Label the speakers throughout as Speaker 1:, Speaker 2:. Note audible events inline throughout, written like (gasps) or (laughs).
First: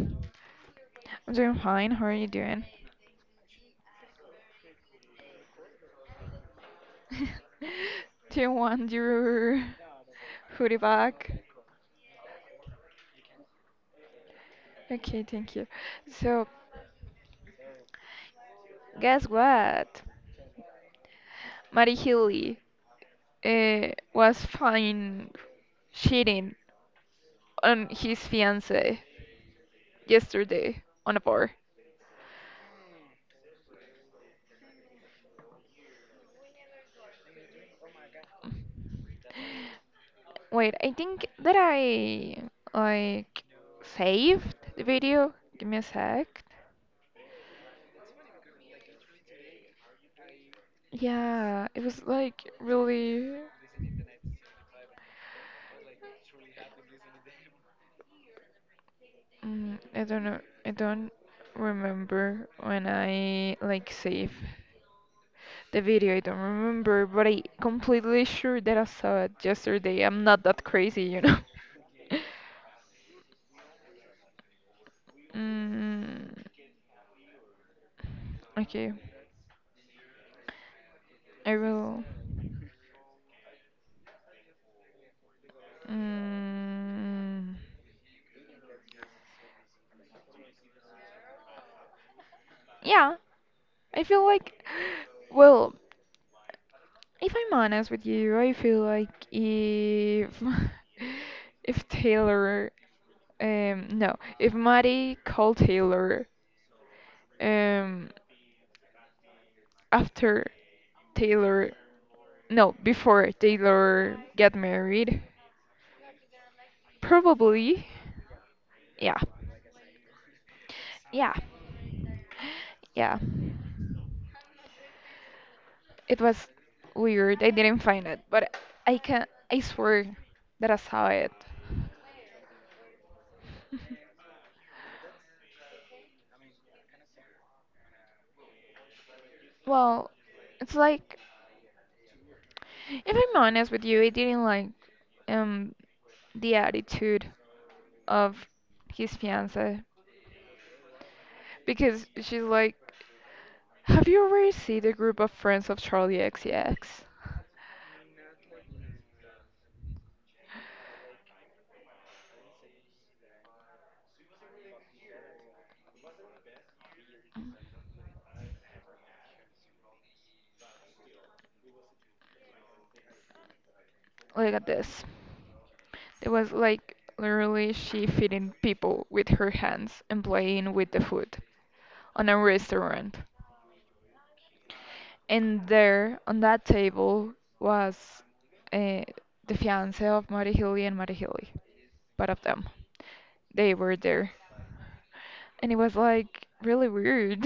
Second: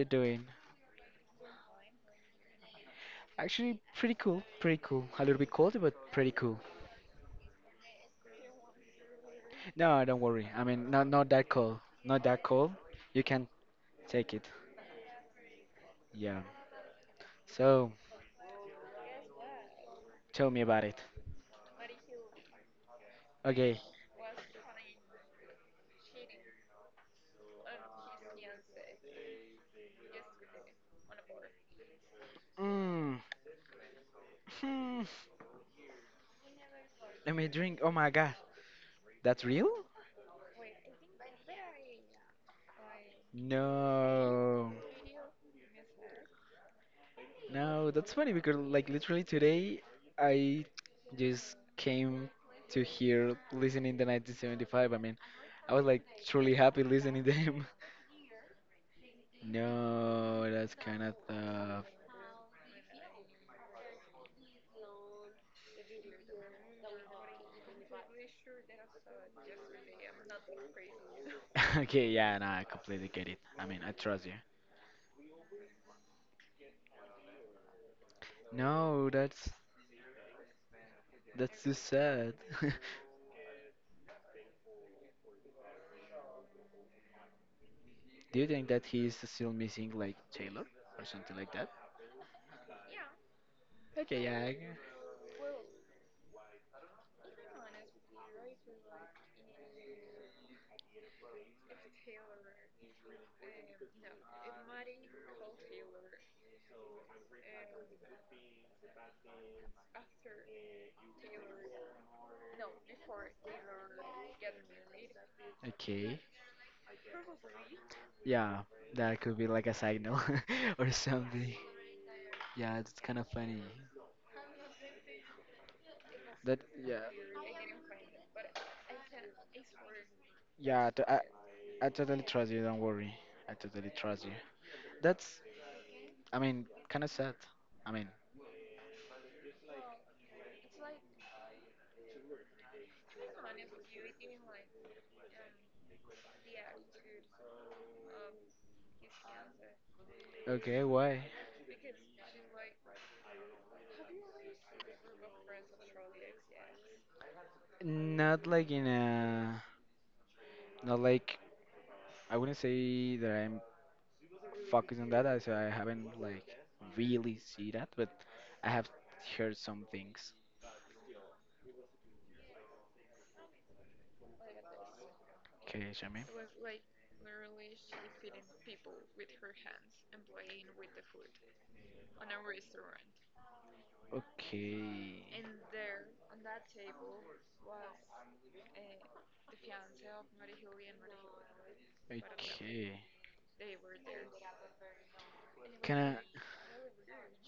Speaker 1: you doing?
Speaker 2: I'm doing fine. How are you doing?
Speaker 1: Actually, pretty cool, pretty cool. A little bit cold, but pretty cool.
Speaker 2: (laughs) Do you want your
Speaker 1: No, don't worry. I
Speaker 2: hoodie
Speaker 1: mean, not
Speaker 2: back?
Speaker 1: that cold, not that cold. You can take it.
Speaker 2: Okay, thank you.
Speaker 1: Yeah.
Speaker 2: So,
Speaker 1: So
Speaker 2: guess what?
Speaker 1: tell me about it.
Speaker 2: Mary Healy
Speaker 1: Okay.
Speaker 2: was fine cheating on his fiance yesterday on a bar.
Speaker 1: Mm. Hmm. Let me drink. Oh my God, that's real?
Speaker 2: Wait, I think that I like saved
Speaker 1: No.
Speaker 2: the video. Give me a sec.
Speaker 1: No, that's funny because like literally today I just
Speaker 2: Yeah, it was
Speaker 1: came
Speaker 2: like
Speaker 1: to here
Speaker 2: really.
Speaker 1: listening the 1975. I mean, I was like truly happy listening to him. (laughs)
Speaker 2: I don't know.
Speaker 1: No,
Speaker 2: I
Speaker 1: that's kind
Speaker 2: don't
Speaker 1: of tough.
Speaker 2: remember when I like save the video. I don't remember, but I completely sure that I saw it yesterday. I'm not that crazy,
Speaker 1: (laughs) Okay,
Speaker 2: (laughs)
Speaker 1: yeah, no, I completely get it. I mean, I trust you.
Speaker 2: Mm, okay,
Speaker 1: No, that's
Speaker 2: I
Speaker 1: that's too
Speaker 2: will.
Speaker 1: sad. (laughs)
Speaker 2: Mm,
Speaker 1: Do you think that he is still missing like Taylor or something like that?
Speaker 2: yeah, I
Speaker 1: Okay,
Speaker 2: feel
Speaker 1: yeah.
Speaker 2: like. Well, if I'm honest with you, I feel like if (laughs) if Taylor, no, if Maddie called Taylor, um, after Taylor, no, before Taylor get married,
Speaker 1: Okay.
Speaker 2: probably,
Speaker 1: Yeah,
Speaker 2: yeah,
Speaker 1: that could be like a signal (laughs) or
Speaker 2: yeah,
Speaker 1: something. Yeah, it's kind
Speaker 2: yeah.
Speaker 1: of funny.
Speaker 2: It was
Speaker 1: That Yeah,
Speaker 2: weird. I didn't find it, but I can, I swear that I
Speaker 1: yeah. t-
Speaker 2: saw
Speaker 1: I,
Speaker 2: it.
Speaker 1: I totally trust you. Don't worry. I totally trust you. That's I mean, kind of sad. I mean,
Speaker 2: Well, it's like if I'm honest with you, I didn't like um the attitude of his fiance
Speaker 1: okay, why?
Speaker 2: because she's like, "Have you ever seen the group of friends of Charlie X? C X?"
Speaker 1: Not like in a Not like, I wouldn't say that I'm focused on that, I as I haven't like really see that, but I have heard some things.
Speaker 2: Look at this.
Speaker 1: Okay, Shami.
Speaker 2: There was like literally she feeding people with her hands and playing with the food on a restaurant.
Speaker 1: Okay.
Speaker 2: And there on that table was uh, the fiance of Mary Healy and Mary both of them.
Speaker 1: Okay.
Speaker 2: They were there. And it was
Speaker 1: Can
Speaker 2: like really weird.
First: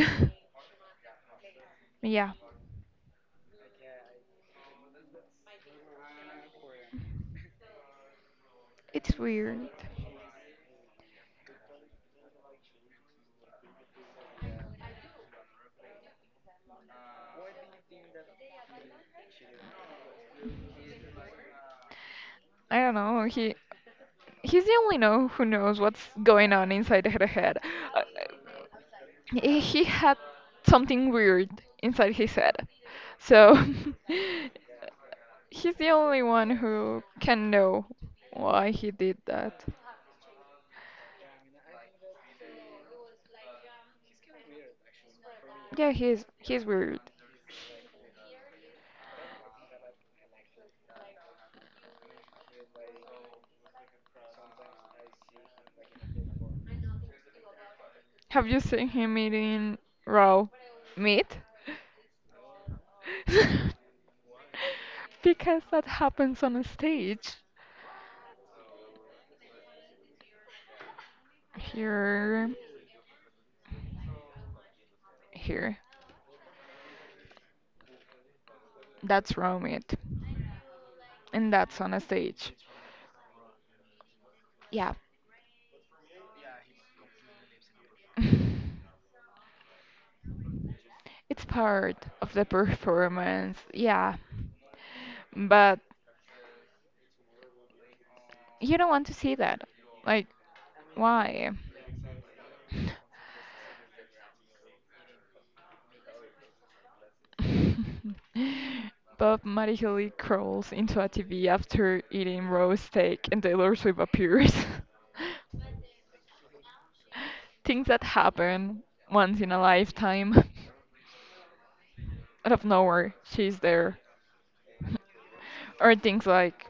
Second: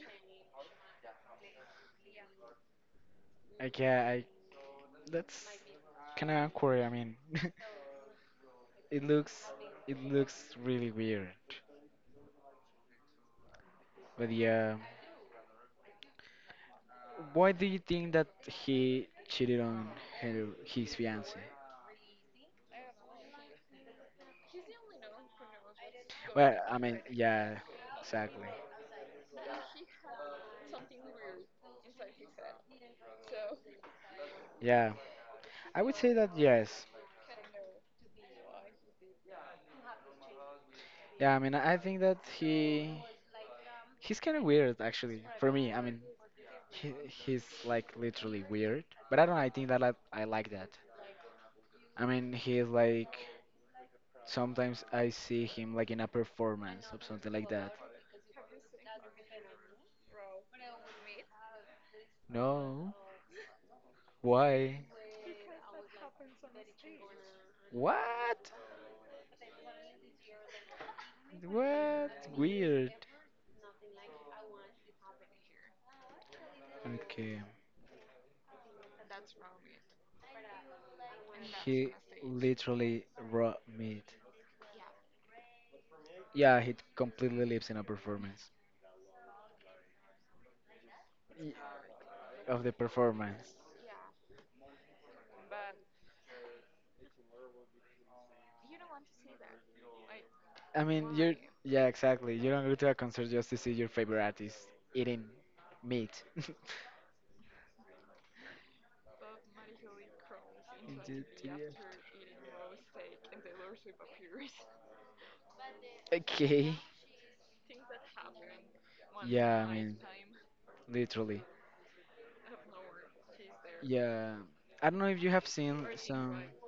Speaker 2: (laughs) yeah,
Speaker 1: I? Okay, I That's kind of awkward. I mean, (laughs) it
Speaker 2: it's
Speaker 1: looks
Speaker 2: weird.
Speaker 1: it looks really weird. But yeah, why do you think that he cheated on her his fiance?
Speaker 2: I don't know. He's the only know who knows what's going
Speaker 1: Well,
Speaker 2: on
Speaker 1: I mean,
Speaker 2: inside her
Speaker 1: yeah,
Speaker 2: head. Uh,
Speaker 1: exactly.
Speaker 2: he had something weird inside his head. So
Speaker 1: Yeah,
Speaker 2: (laughs) he's
Speaker 1: I
Speaker 2: the
Speaker 1: would say
Speaker 2: only
Speaker 1: that
Speaker 2: one
Speaker 1: yes.
Speaker 2: who can know why he did that.
Speaker 1: Yeah, I mean, I think that he's kind of weird actually for me. I
Speaker 2: Yeah,
Speaker 1: mean,
Speaker 2: he's
Speaker 1: he
Speaker 2: weird.
Speaker 1: he's like literally weird, but I don't know, I think that I like that. I mean, he's like, sometimes I see him like in a performance or something like that.
Speaker 2: Have you seen him eating raw meat? (laughs)
Speaker 1: No. Why?
Speaker 2: Because that happens on a stage.
Speaker 1: What? What?
Speaker 2: Here,
Speaker 1: Weird.
Speaker 2: here.
Speaker 1: Okay.
Speaker 2: That's raw meat, and that's
Speaker 1: He
Speaker 2: on a stage.
Speaker 1: literally raw meat.
Speaker 2: Yeah.
Speaker 1: Yeah, he completely lives in a performance.
Speaker 2: (laughs) It's
Speaker 1: Y-
Speaker 2: part of the
Speaker 1: Of the performance.
Speaker 2: performance. Yeah. But you don't want to see that. Like,
Speaker 1: I mean, you're.
Speaker 2: why?
Speaker 1: Yeah, exactly. You don't go to a concert just to see your favorite artist eating meat. (laughs)
Speaker 2: (laughs) Bob magically crawls into a TV after eating roast steak and Taylor Swift appears.
Speaker 1: Okay.
Speaker 2: (laughs) Things that happen once in a
Speaker 1: Yeah, I mean,
Speaker 2: lifetime.
Speaker 1: literally.
Speaker 2: (laughs) Out of nowhere, she's there.
Speaker 1: Yeah, I don't know if you have seen
Speaker 2: (laughs) Or things
Speaker 1: some.
Speaker 2: like,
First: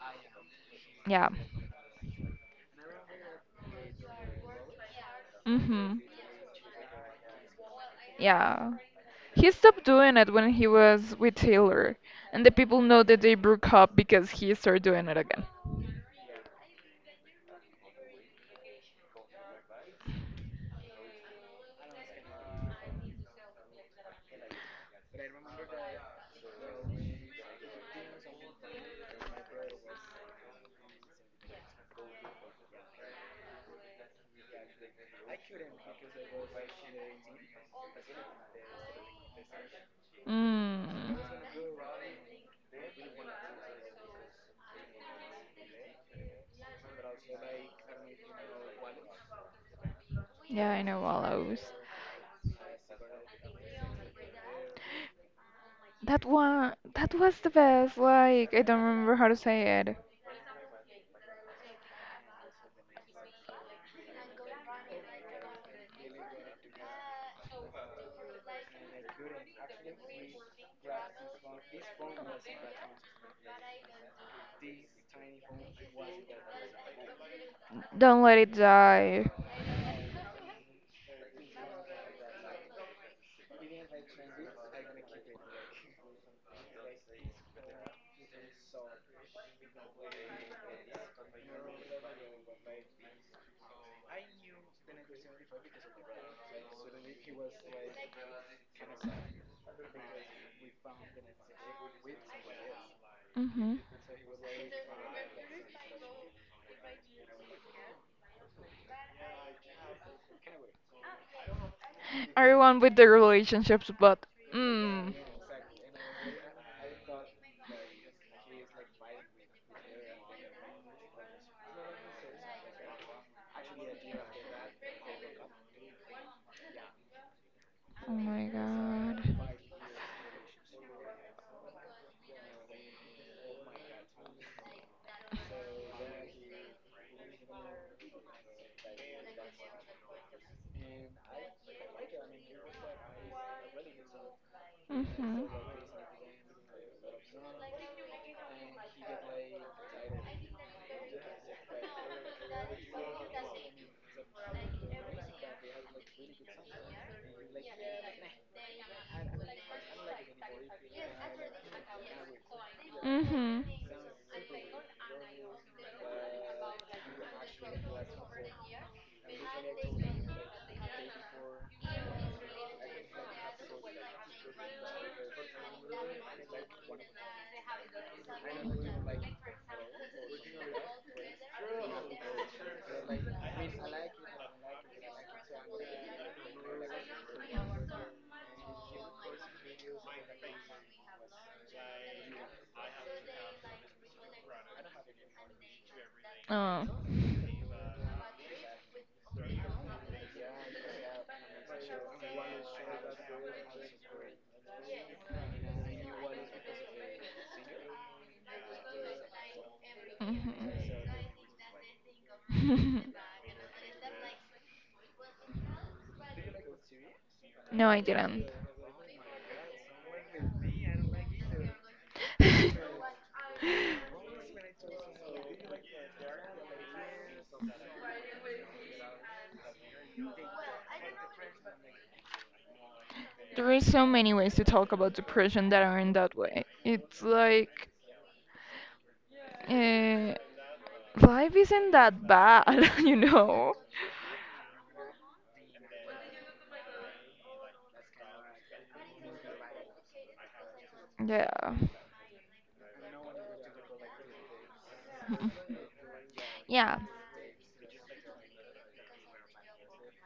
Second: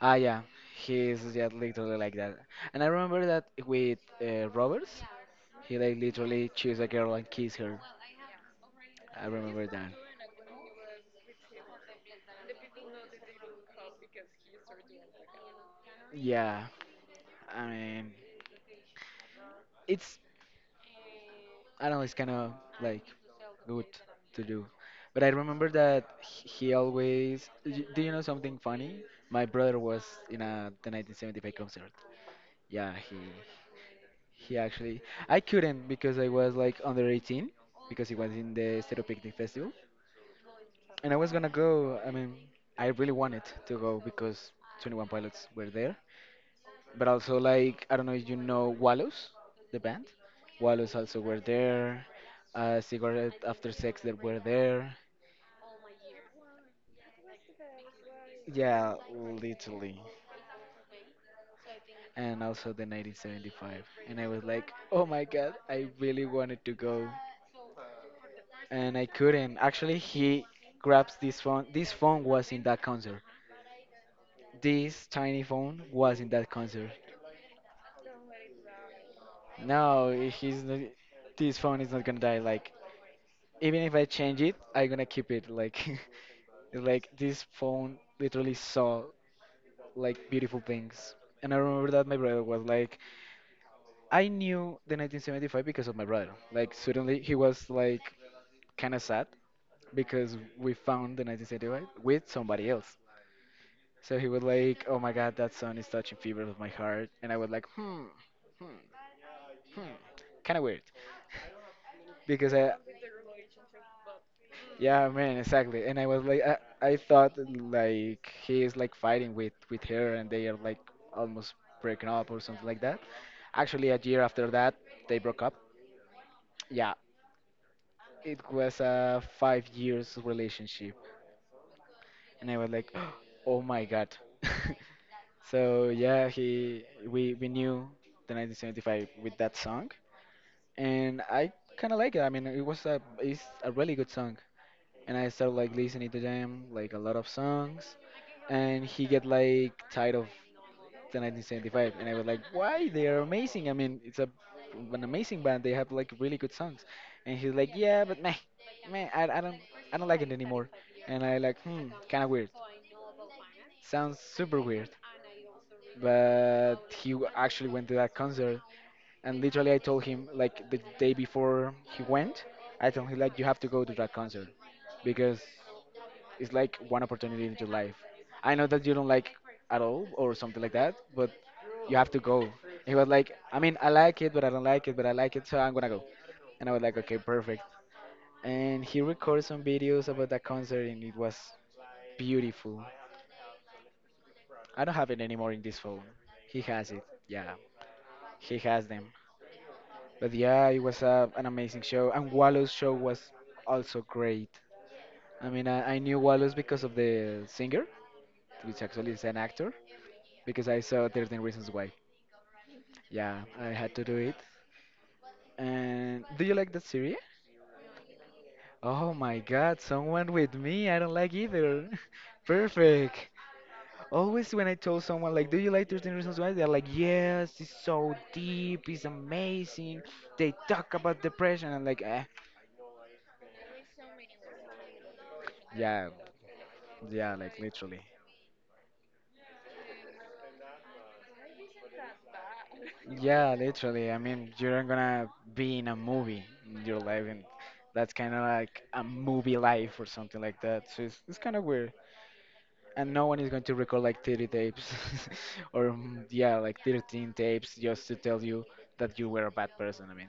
Speaker 1: Yeah, he's
Speaker 2: yeah.
Speaker 1: yeah literally like that. And I remember that with Roberts, he like
Speaker 2: Mm-hmm.
Speaker 1: literally choose a girl and kiss her.
Speaker 2: Yeah.
Speaker 1: I
Speaker 2: He
Speaker 1: remember
Speaker 2: stopped
Speaker 1: that.
Speaker 2: doing it when he was with Taylor, and the people know that they broke up because he started doing it again.
Speaker 1: Yeah, I mean, it's I don't know, it's kind of like good to do. But I remember that he always. Do you know something funny? My brother was in a the 1975 concert. Yeah, He actually, I couldn't because I was like under 18 because it was in the Stereo Picnic Festival, and
Speaker 2: Mm.
Speaker 1: I was gonna go. I mean, I really wanted to go because 21 Pilots were there, but also like I don't know if you know Wallows, the band.
Speaker 2: Yeah, I
Speaker 1: Wallows
Speaker 2: know
Speaker 1: also were
Speaker 2: Wallows.
Speaker 1: there. Cigarette After Sex that were there.
Speaker 2: That one, that was the best. Like, I don't
Speaker 1: Yeah,
Speaker 2: remember how to say it.
Speaker 1: literally. And also the 1975. And I was like, oh my God, I really wanted to go. And I couldn't. Actually, he grabs this phone. This phone was in that concert. This tiny phone was in that concert.
Speaker 2: Don't let it die.
Speaker 1: No, he's not, this phone is not gonna die. Like even if I change it, I'm gonna keep it. Like (laughs) like this phone literally saw like beautiful things. And I remember that my brother was like, I knew the 1975 because of my brother. Like suddenly he was like kind of sad because we found the 1975 with somebody else.
Speaker 2: Mm-hmm.
Speaker 1: So he would like, oh my God, that song is touching fibers of my heart, and I would like, hmm, hmm, hmm, kind of weird. Because
Speaker 2: Everyone with their relationships, but
Speaker 1: yeah,
Speaker 2: mm.
Speaker 1: man, exactly, and I was like, I thought like he is like fighting with her, and they are like almost breaking up or something like that. Actually, a year after that, they broke up. Yeah,
Speaker 2: Oh
Speaker 1: it
Speaker 2: my
Speaker 1: was a
Speaker 2: god.
Speaker 1: 5 years relationship, and I was like, (gasps) oh my God. (laughs) So yeah, he we knew the 1975 with that song and I kind of like it. I mean, it's a really good song, and I started
Speaker 2: Mhm.
Speaker 1: like listening to them like a lot of songs, and he get like tired of the 1975, and I was like, why? They are amazing. I mean, it's a an amazing band. They have like really good songs, and he's like, yeah, but meh, meh, I don't like it anymore, and I like hmm, kind of weird.
Speaker 2: Mhm.
Speaker 1: Sounds super weird, but he actually went to that concert and literally I told him like the day before he went, I told him like you have to go to that concert because it's like one opportunity in your life. I know that you don't like at all or something like that, but you have to go. He was like, I mean, I like it, but I don't like it, but I like it, so I'm gonna go. And I was like, okay, perfect. And he recorded some videos about that concert, and it was beautiful. I don't have it anymore in this phone. He
Speaker 2: Oh.
Speaker 1: has it. Yeah, he has them. But yeah, it was an amazing show, and Wallow's show was also great. I mean, I knew Wallow's because of the singer, which actually is an actor,
Speaker 2: Mhm.
Speaker 1: because I saw 13 Reasons Why. Yeah, I
Speaker 2: (laughs)
Speaker 1: had to do it. And do you like that series?
Speaker 2: No, I didn't.
Speaker 1: Oh my God, someone with me, I don't like either. (laughs) Perfect.
Speaker 2: (laughs)
Speaker 1: Always when I told someone like, "Do you like 13 Reasons Why?" They're like, "Yes, it's so deep, it's amazing. They talk about depression." I'm like, eh,
Speaker 2: There are so many ways to talk about depression that
Speaker 1: yeah,
Speaker 2: aren't that way. It's
Speaker 1: yeah, like
Speaker 2: like,
Speaker 1: literally.
Speaker 2: eh, life isn't that bad, (laughs) you
Speaker 1: Yeah,
Speaker 2: know?
Speaker 1: literally. I mean, you're not gonna be in a movie in your life, and that's kind of like a movie life or something like that. So it's kind of
Speaker 2: Yeah.
Speaker 1: weird. And no one is going to record like 30 tapes (laughs)
Speaker 2: Mm.
Speaker 1: or, yeah, like
Speaker 2: Yeah.
Speaker 1: 13 tapes just to tell you that you were a bad person. I mean,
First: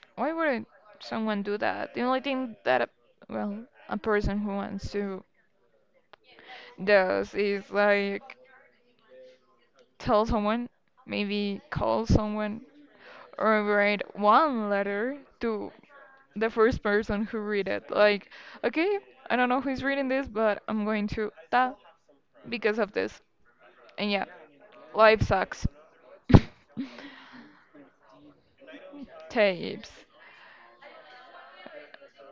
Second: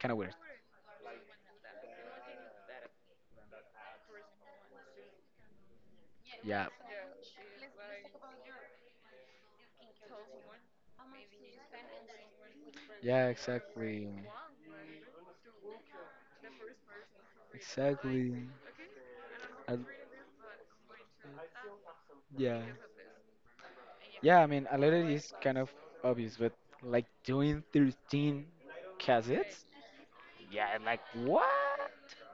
Speaker 1: kind of
Speaker 2: Why
Speaker 1: weird.
Speaker 2: would someone do that? The only thing that a, well, a person who wants to
Speaker 1: Yeah.
Speaker 2: does is like tell someone, maybe call someone,
Speaker 1: Yeah,
Speaker 2: or write
Speaker 1: exactly.
Speaker 2: one letter to the first person who read it. Like,
Speaker 1: Exactly.
Speaker 2: okay, I don't know
Speaker 1: I,
Speaker 2: who's reading this, but I'm going to that
Speaker 1: yeah.
Speaker 2: because of this. And yeah,
Speaker 1: Yeah, I mean, a lot of it
Speaker 2: life
Speaker 1: is kind
Speaker 2: sucks.
Speaker 1: of
Speaker 2: (laughs)
Speaker 1: obvious, but like doing 13 cassettes?
Speaker 2: Tapes.
Speaker 1: Yeah, like what?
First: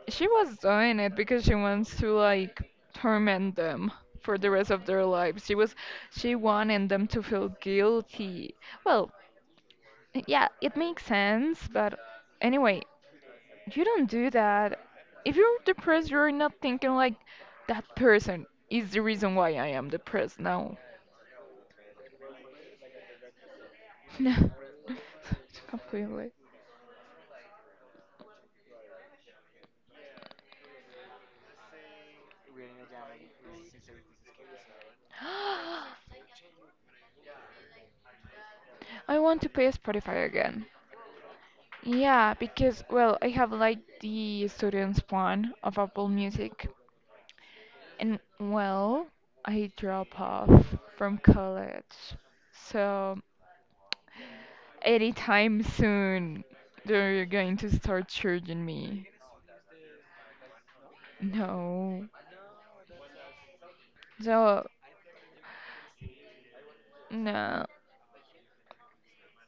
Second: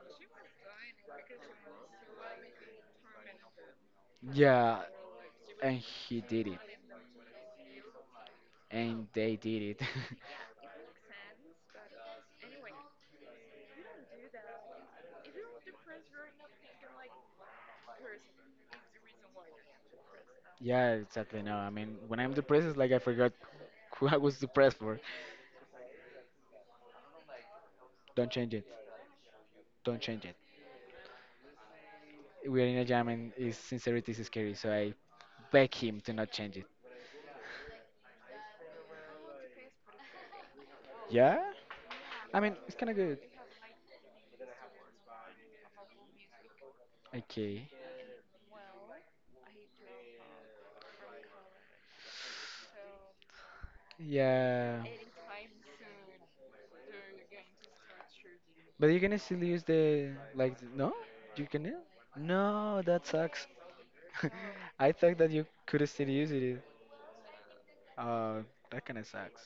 Speaker 2: She was doing it because she wants to like torment them for the rest
Speaker 1: Yeah,
Speaker 2: of their lives. She was
Speaker 1: and he
Speaker 2: she
Speaker 1: did it.
Speaker 2: wanted them to feel guilty.
Speaker 1: And
Speaker 2: Well,
Speaker 1: they did it. (laughs)
Speaker 2: yeah, it makes sense, but anyway, you don't do that. If you're depressed, you're not thinking like that person is the reason why I am depressed now.
Speaker 1: Yeah, exactly. No, I mean, when I'm depressed, it's like I forgot (laughs) who I was depressed
Speaker 2: (laughs)
Speaker 1: for.
Speaker 2: Completely.
Speaker 1: Don't change it. Don't change it. We're in a jam and his sincerity is scary, so I beg him to not
Speaker 2: (gasps)
Speaker 1: change it.
Speaker 2: I want to pay Spotify again.
Speaker 1: Yeah?
Speaker 2: Yeah,
Speaker 1: I mean, it's
Speaker 2: because,
Speaker 1: kind of
Speaker 2: well,
Speaker 1: good.
Speaker 2: I have like the student's plan of Apple Music,
Speaker 1: Okay.
Speaker 2: and well, I drop off from college. So,
Speaker 1: Yeah.
Speaker 2: anytime soon, they're going to start charging
Speaker 1: But you
Speaker 2: me.
Speaker 1: can still use the, like, no? You can
Speaker 2: No.
Speaker 1: No, that sucks.
Speaker 2: So,
Speaker 1: (laughs) I thought that you could still use it.
Speaker 2: no.
Speaker 1: Uh, that kind of sucks.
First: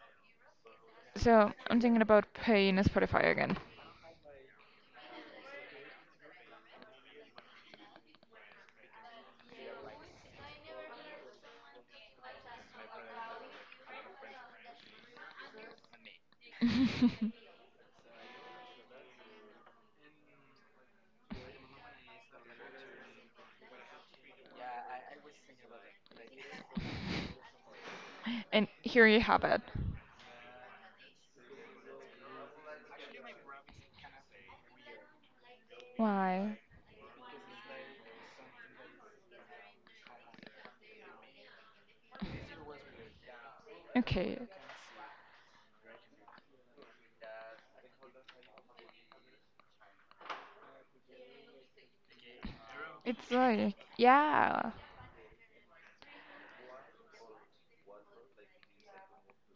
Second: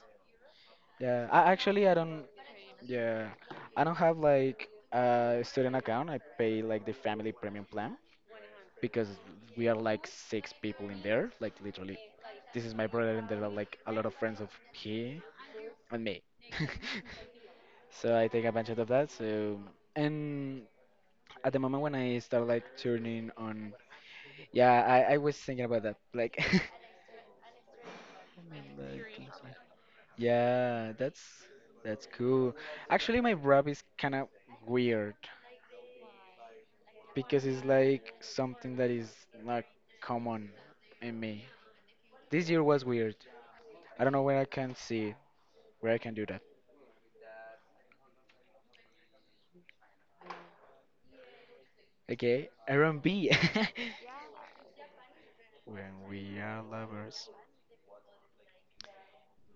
Speaker 1: Yeah, I
Speaker 2: So, I'm
Speaker 1: actually I
Speaker 2: thinking
Speaker 1: don't
Speaker 2: about paying Spotify
Speaker 1: yeah,
Speaker 2: again.
Speaker 1: I don't have like a student account. I pay like the family premium plan because we are like six people in there, like literally. This is my brother and there are like a lot of friends of he and me. (laughs)
Speaker 2: (laughs)
Speaker 1: So I take advantage of that. And at the moment when I start like turning on, yeah, I was thinking about that. Like, (laughs) Like,
Speaker 2: And here you have it.
Speaker 1: yeah, that's cool. Actually, my rap is kind of weird
Speaker 2: Why?
Speaker 1: because it's like something that is not common in me. This year was weird. I don't know where
Speaker 2: Okay.
Speaker 1: I can see it, where I can do that. Okay, R&B.
Speaker 2: It's like,
Speaker 1: (laughs)
Speaker 2: yeah.
Speaker 1: When we are lovers.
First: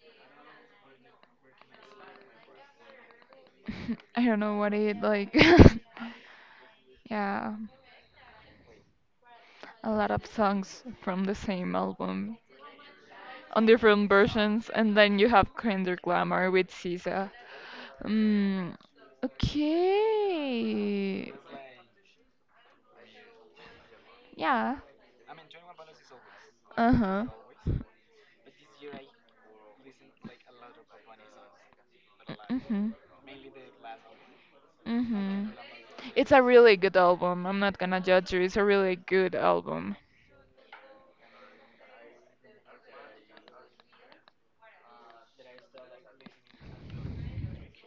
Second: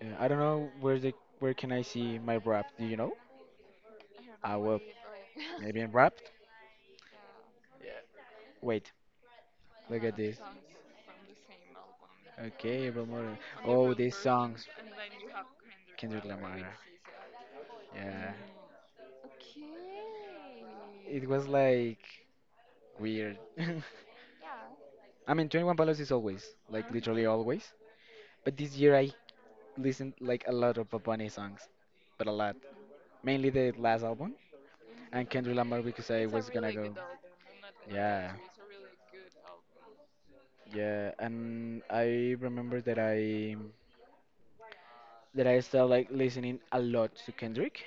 Speaker 1: Yeah, I don't know where can I see my rap. Do you know?
Speaker 2: (laughs) I don't
Speaker 1: I
Speaker 2: know what
Speaker 1: will
Speaker 2: it like.
Speaker 1: maybe in rap.
Speaker 2: (laughs) Yeah,
Speaker 1: Yeah. Wait,
Speaker 2: a
Speaker 1: look
Speaker 2: lot
Speaker 1: at
Speaker 2: of
Speaker 1: this.
Speaker 2: songs from the same album
Speaker 1: Okay, Bill Murray.
Speaker 2: on
Speaker 1: Oh,
Speaker 2: different
Speaker 1: these songs.
Speaker 2: versions, and then you have Kinder
Speaker 1: Kendrick
Speaker 2: Glamour
Speaker 1: Lamar.
Speaker 2: with SZA.
Speaker 1: Yeah.
Speaker 2: Mm,
Speaker 1: It
Speaker 2: okay.
Speaker 1: was like weird. (laughs)
Speaker 2: Yeah.
Speaker 1: I mean, 21 Pilots is always, like
Speaker 2: Uh
Speaker 1: literally
Speaker 2: huh.
Speaker 1: always. But this year I listened like a lot of Bad Bunny songs, but a lot.
Speaker 2: Mhm.
Speaker 1: Mainly the last album and
Speaker 2: Mhm.
Speaker 1: Kendrick Lamar because I
Speaker 2: It's a
Speaker 1: was gonna
Speaker 2: really
Speaker 1: really
Speaker 2: good
Speaker 1: go.
Speaker 2: album. I'm not gonna
Speaker 1: Yeah,
Speaker 2: judge you. It's a really good album.
Speaker 1: yeah. And I remember that I started like listening a lot to Kendrick,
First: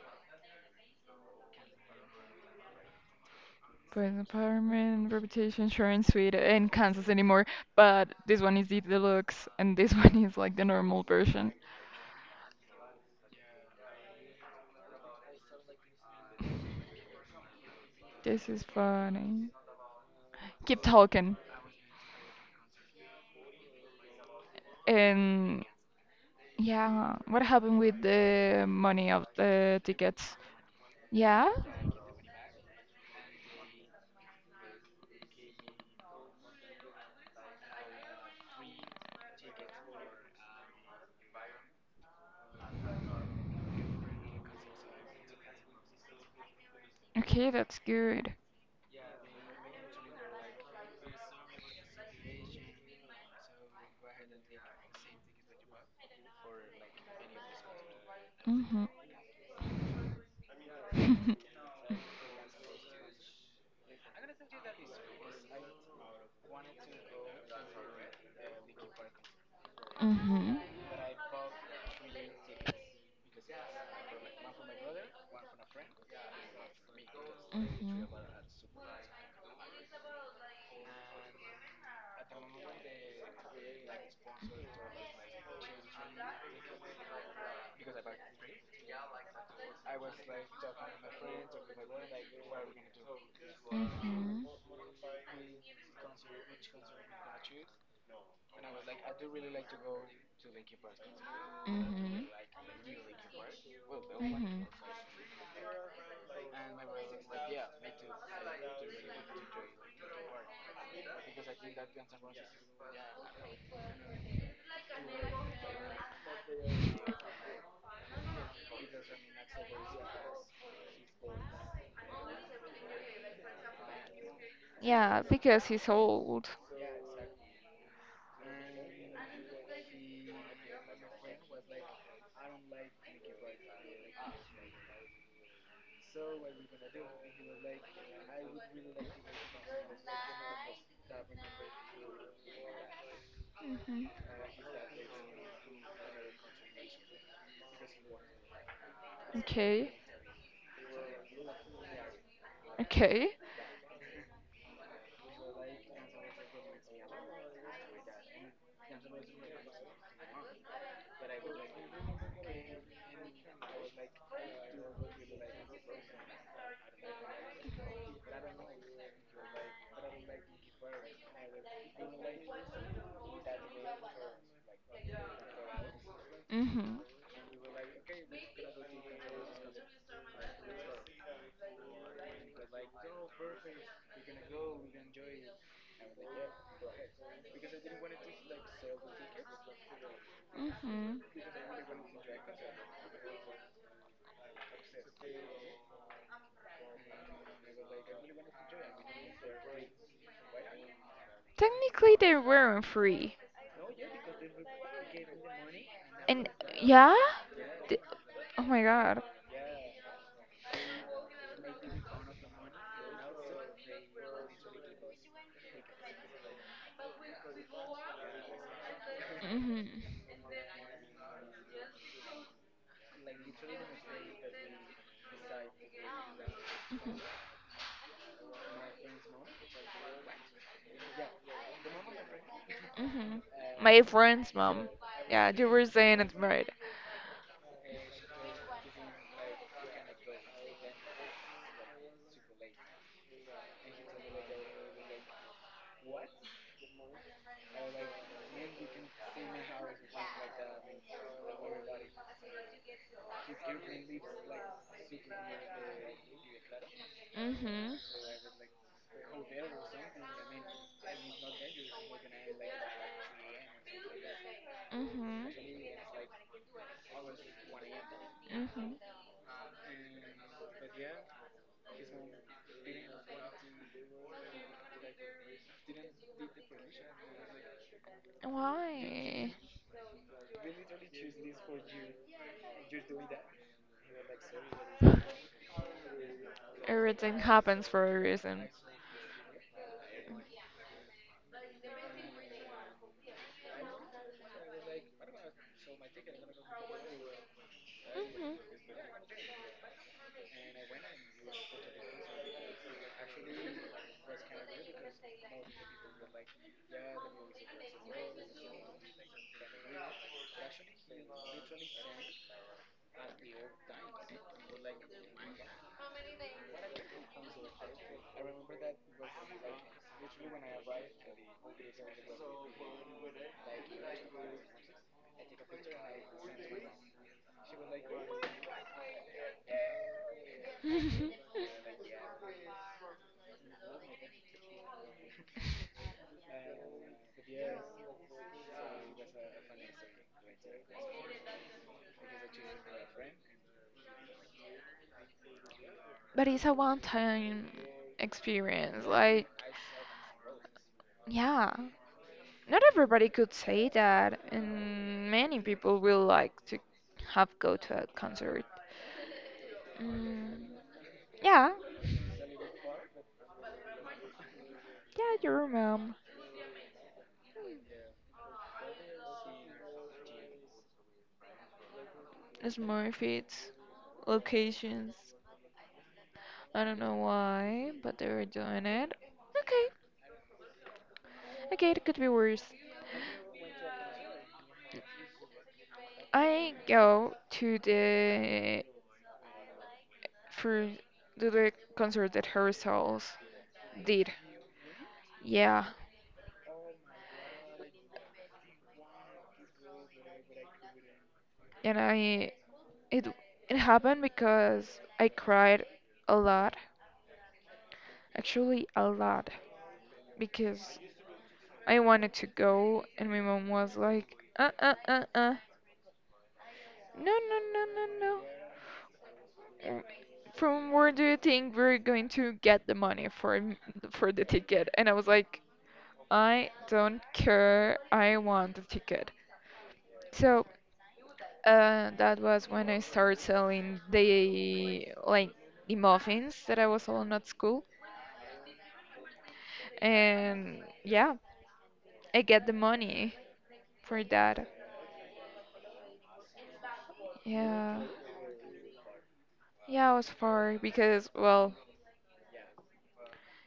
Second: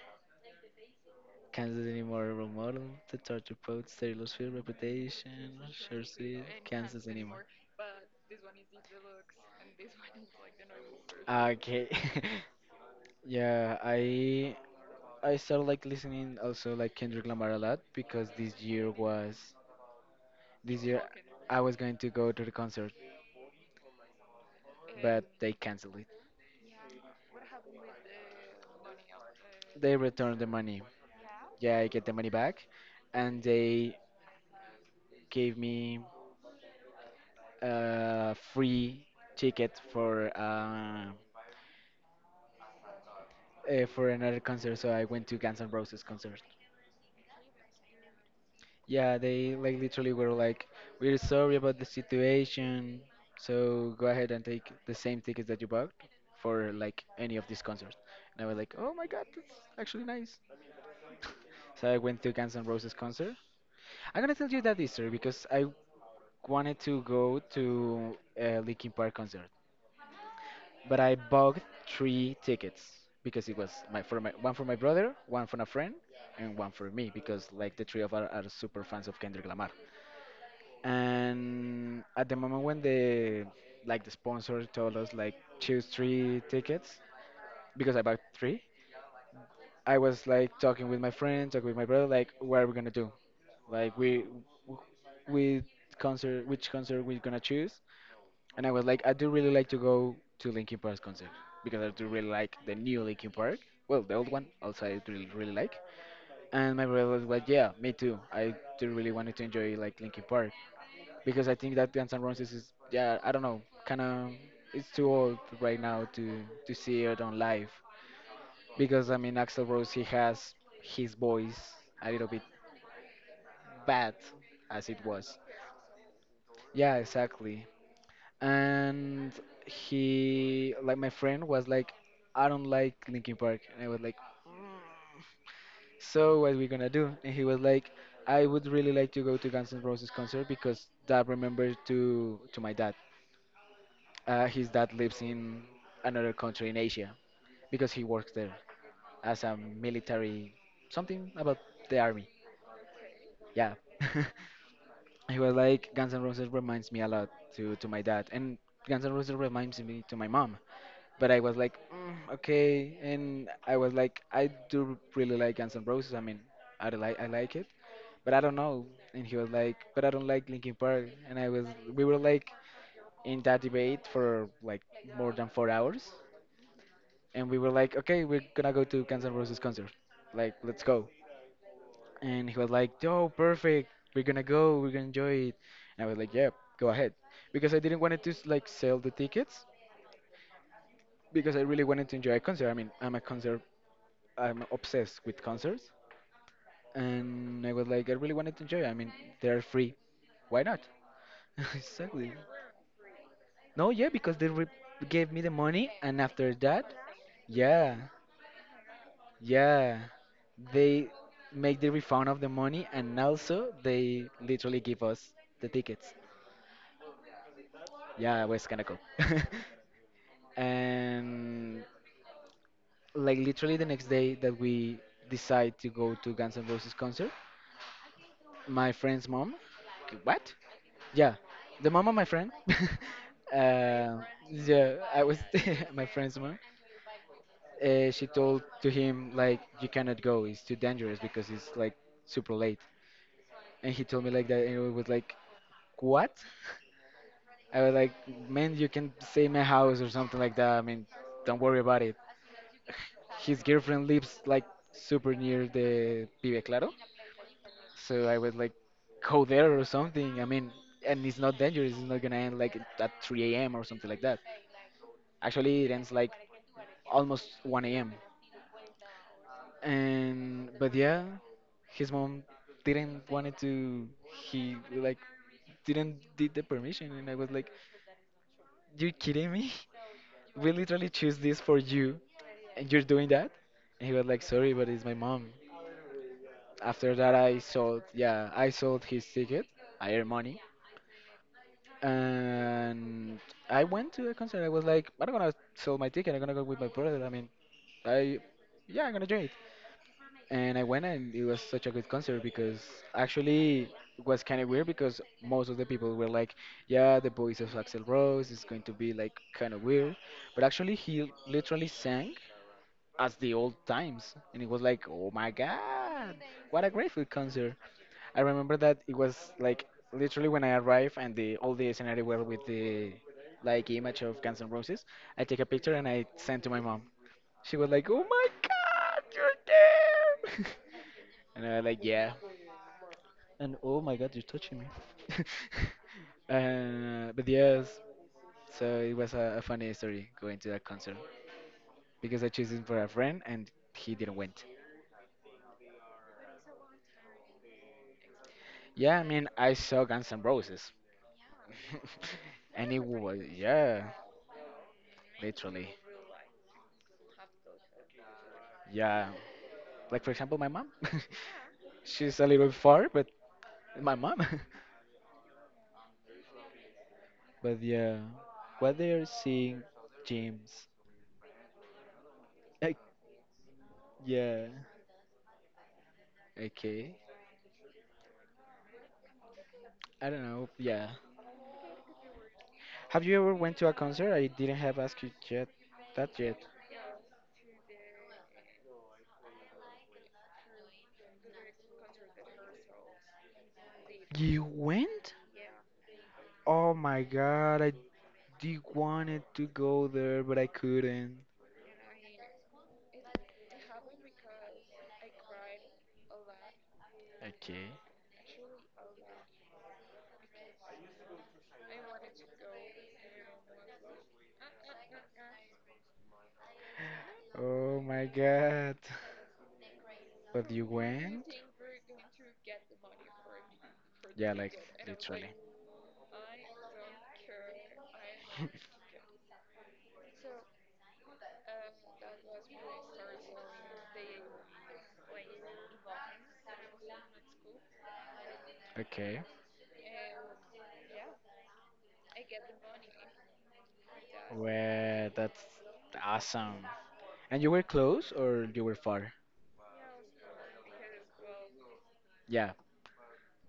Speaker 1: Kansas anymore, role model, the torture quotes,
Speaker 2: Brand
Speaker 1: Taylor Swift
Speaker 2: apartment,
Speaker 1: reputation,
Speaker 2: reputation,
Speaker 1: sure
Speaker 2: insurance suite
Speaker 1: sweet,
Speaker 2: in
Speaker 1: Kansas
Speaker 2: Kansas
Speaker 1: anymore.
Speaker 2: anymore, but this one is the deluxe and this (laughs) one is like the normal version.
Speaker 1: Okay. (laughs) Yeah, I started like listening also like Kendrick Lamar a lot because
Speaker 2: This is funny. Keep
Speaker 1: this year
Speaker 2: talking.
Speaker 1: I was going to go to the concert, but they
Speaker 2: And
Speaker 1: canceled it.
Speaker 2: yeah, what happened with the money of the
Speaker 1: They
Speaker 2: tickets?
Speaker 1: returned the money.
Speaker 2: Yeah?
Speaker 1: Yeah, I get the money back, and they gave me free ticket for another concert, so I went to Guns N' Roses concert.
Speaker 2: Okay, that's good.
Speaker 1: Yeah, they like literally were like, "We're sorry about the situation, so go ahead and take the same tickets that you bought for like any of these concerts." And I was like,
Speaker 2: Mm-hmm.
Speaker 1: "Oh my God, that's actually nice."
Speaker 2: (laughs)
Speaker 1: So I went to Guns N' Roses concert. I'm gonna tell you that history because I wanted to go to a Linkin Park concert.
Speaker 2: Mm-hmm.
Speaker 1: But I bought three tickets because it was my for my one for my brother, one for a friend, and one for me because like the three of us are super fans of Kendrick
Speaker 2: Mm-hmm.
Speaker 1: Lamar. And at the moment when the sponsor told us, like, choose three tickets because I bought three, I was, like, talking with my friend, talking with my brother, like, what are we gonna do? Like, we which concert we're gonna choose? And I was like, I do really like to go to Linkin Park's concert because I do really like the new Linkin Park. Well, the old one
Speaker 2: Mhm.
Speaker 1: also I really really like. And my brother was like, yeah, me too. I do really wanted to enjoy, like, Linkin Park because I think that Guns N' Roses is, yeah, I don't know, kind of it's too old right now to see it on live because, I mean, Axl Rose, he has his voice a little bit bad as it
Speaker 2: Yeah,
Speaker 1: was.
Speaker 2: because he's old.
Speaker 1: Yeah, exactly. and he like my friend was like, "I don't like Linkin Park," and I was like, "So what we gonna do?" And he was like, "I would really like to go to Guns N' Roses concert because that remembers to my dad."
Speaker 2: Mhm.
Speaker 1: His dad lives in another country in Asia because he works there as a
Speaker 2: Okay.
Speaker 1: military, something about the army.
Speaker 2: Okay.
Speaker 1: Yeah. (laughs) He was like, "Guns N' Roses reminds me a lot to my dad, and Guns N' Roses reminds me to my mom." But I was like, "Okay," and I was like, "I do really like Guns N' Roses. I mean, I like it, but I don't know." And he was like, "But I don't like Linkin Park." And we were like in that debate for like more than 4 hours,
Speaker 2: Mhm.
Speaker 1: and we were like, "Okay, we're gonna go to Guns N' Roses concert, like let's go." And he was like, "Oh, perfect, we're gonna go, we're gonna enjoy it." And I was like, "Yeah, go ahead," because I didn't want it to sell the tickets
Speaker 2: Mhm.
Speaker 1: because I really wanted to enjoy a concert. I mean, I'm obsessed with concerts, and I was like, I really wanted to enjoy. I mean, they're free. Why not? (laughs)
Speaker 2: Technically,
Speaker 1: Exactly.
Speaker 2: they weren't free.
Speaker 1: No, yeah, because they gave me the money, and
Speaker 2: And
Speaker 1: after that,
Speaker 2: yeah?
Speaker 1: yeah,
Speaker 2: Th- oh my god.
Speaker 1: yeah, they make the refund of the money, and also they literally give us the tickets. Yeah, it was kind of cool.
Speaker 2: Mhm.
Speaker 1: (laughs) And like literally the next day that we decide to go to Guns N' Roses
Speaker 2: Mhm.
Speaker 1: concert, my friend's mom, "What? Yeah, the mom of my friend." (laughs)
Speaker 2: Mhm. My
Speaker 1: uh,
Speaker 2: friend's mom.
Speaker 1: yeah, I was
Speaker 2: Yeah, you were
Speaker 1: (laughs) my
Speaker 2: saying it's
Speaker 1: friend's mom.
Speaker 2: right.
Speaker 1: She told to him like, "You cannot go. It's too dangerous because it's like super late." And he told me like that, and it was like, "What?" I was like, "Man, you can stay in my house or something like that. I mean, don't worry about it." His girlfriend lives like super near the Vive Claro,
Speaker 2: Mhm.
Speaker 1: so I was like, "Go there or something." I mean, and it's not dangerous. It's not gonna end like at 3 a.m. or something like that.
Speaker 2: Mhm.
Speaker 1: Actually, it ends like almost 1 a.m.
Speaker 2: Mhm.
Speaker 1: And but yeah, his mom didn't want it to. He like didn't did the permission, and I was like, "You
Speaker 2: Why?
Speaker 1: kidding me? (laughs) We literally choose this for you, and you're doing that?" And he was like, "Sorry, but it's my mom." After that,
Speaker 2: Everything
Speaker 1: I
Speaker 2: happens
Speaker 1: sold.
Speaker 2: for a
Speaker 1: Yeah, I
Speaker 2: reason.
Speaker 1: sold his ticket. I earned money, and I went to the concert. I was like, "I'm not gonna sell my ticket. I'm gonna go with my brother. I mean, I
Speaker 2: Mhm.
Speaker 1: yeah, I'm gonna do," and I went, and it was such a good concert because actually it was kind of weird because most of the people were like, "Yeah, the voice of Axel Rose is going to be like kind of weird," but actually he literally sang as the old times, and it was like, "Oh my god, what a grateful concert!" I remember that it was like literally when I arrived and the all the scenario were with the, like, image of Guns N' Roses. I take a picture and I sent to my mom. She was like, "Oh my god, you're there." (laughs) And I was like, "Yeah." (laughs) But yes, so it was a funny story going to that concert because I chose him for a friend and he didn't went.
Speaker 2: But it's a one-time experience.
Speaker 1: Yeah, I
Speaker 2: Like,
Speaker 1: mean, I saw Guns N' Roses.
Speaker 2: yeah.
Speaker 1: (laughs)
Speaker 2: Not
Speaker 1: And it
Speaker 2: everybody
Speaker 1: was,
Speaker 2: could say
Speaker 1: yeah,
Speaker 2: that, and many
Speaker 1: literally.
Speaker 2: people will like to have go to a concert.
Speaker 1: Yeah. Like, for
Speaker 2: Mm,
Speaker 1: example, my mom.
Speaker 2: yeah,
Speaker 1: (laughs) She's a little far, but my mom.
Speaker 2: yeah, your mom.
Speaker 1: (laughs) But yeah, what they're seeing, James. Like,
Speaker 2: Smart fits,
Speaker 1: yeah.
Speaker 2: locations. I don't know
Speaker 1: Okay.
Speaker 2: why, but they were doing it. Okay,
Speaker 1: I don't know. Yeah.
Speaker 2: okay, it could be worse.
Speaker 1: Have you ever went to a concert? I didn't have asked you yet that yet.
Speaker 2: I go to the for to the concert that Harry Styles did.
Speaker 1: You went?
Speaker 2: Yeah,
Speaker 1: Oh my god, I did wanted to go there, but I couldn't.
Speaker 2: and I it it happened because I cried a lot,
Speaker 1: Okay.
Speaker 2: actually a lot, because I wanted to go and my mom was like, no no no
Speaker 1: Oh
Speaker 2: no
Speaker 1: my
Speaker 2: no,
Speaker 1: god. (laughs)
Speaker 2: w-
Speaker 1: But you
Speaker 2: from where do you
Speaker 1: went?
Speaker 2: think we're going to get the money for m- for the
Speaker 1: Yeah, like
Speaker 2: ticket? And I was
Speaker 1: literally.
Speaker 2: like, I don't care. I want the
Speaker 1: (laughs)
Speaker 2: ticket. So that was when I started selling the like the muffins that I was selling at school,
Speaker 1: Okay.
Speaker 2: and yeah, I get the money for that.
Speaker 1: Well, that's awesome. And you were
Speaker 2: Yeah,
Speaker 1: close or you were far?
Speaker 2: yeah, it was far because well,
Speaker 1: Yeah,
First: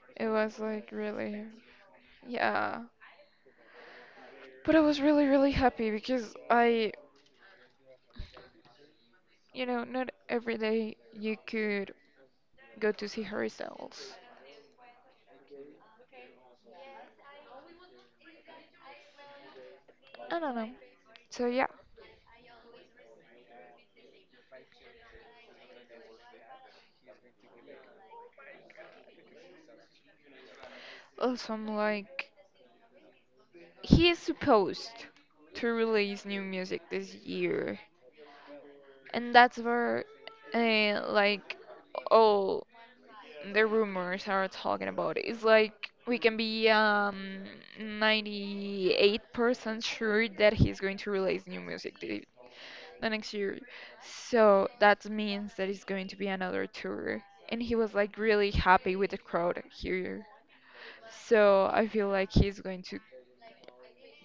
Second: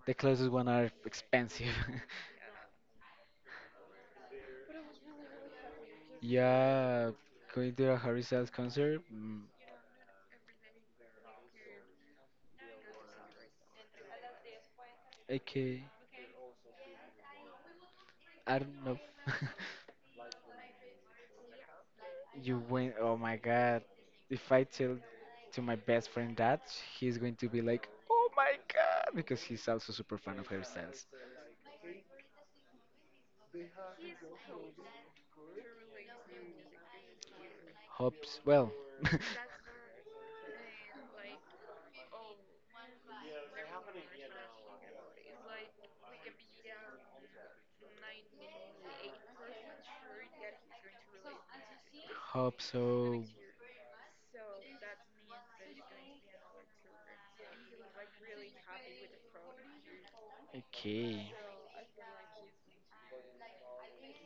Speaker 1: the
Speaker 2: it
Speaker 1: closest
Speaker 2: was
Speaker 1: one are
Speaker 2: like really,
Speaker 1: expensive. (laughs)
Speaker 2: yeah. But I was really, really happy because I
Speaker 1: Yeah, going to a Harry Styles concert. Mm,
Speaker 2: you know, not every day you could go to see her results.
Speaker 1: okay, I don't know. (laughs)
Speaker 2: I don't know. So yeah.
Speaker 1: You went. Oh my God! If I tell to my best friend that, he's going to be like, "Oh my God!" Because he's also super fan of Harry Styles.
Speaker 2: Also, I'm like, he is supposed to release new music this year,
Speaker 1: Hopes. Well, (laughs)
Speaker 2: and that's where, like, all the rumors are talking about. It's like we can be 98% sure that he's going to release new music thi-
Speaker 1: hope
Speaker 2: the
Speaker 1: so.
Speaker 2: next year. So that means that it's going to be another tour. And he was like really happy with the crowd here.
Speaker 1: Okay.
Speaker 2: So I feel like he's going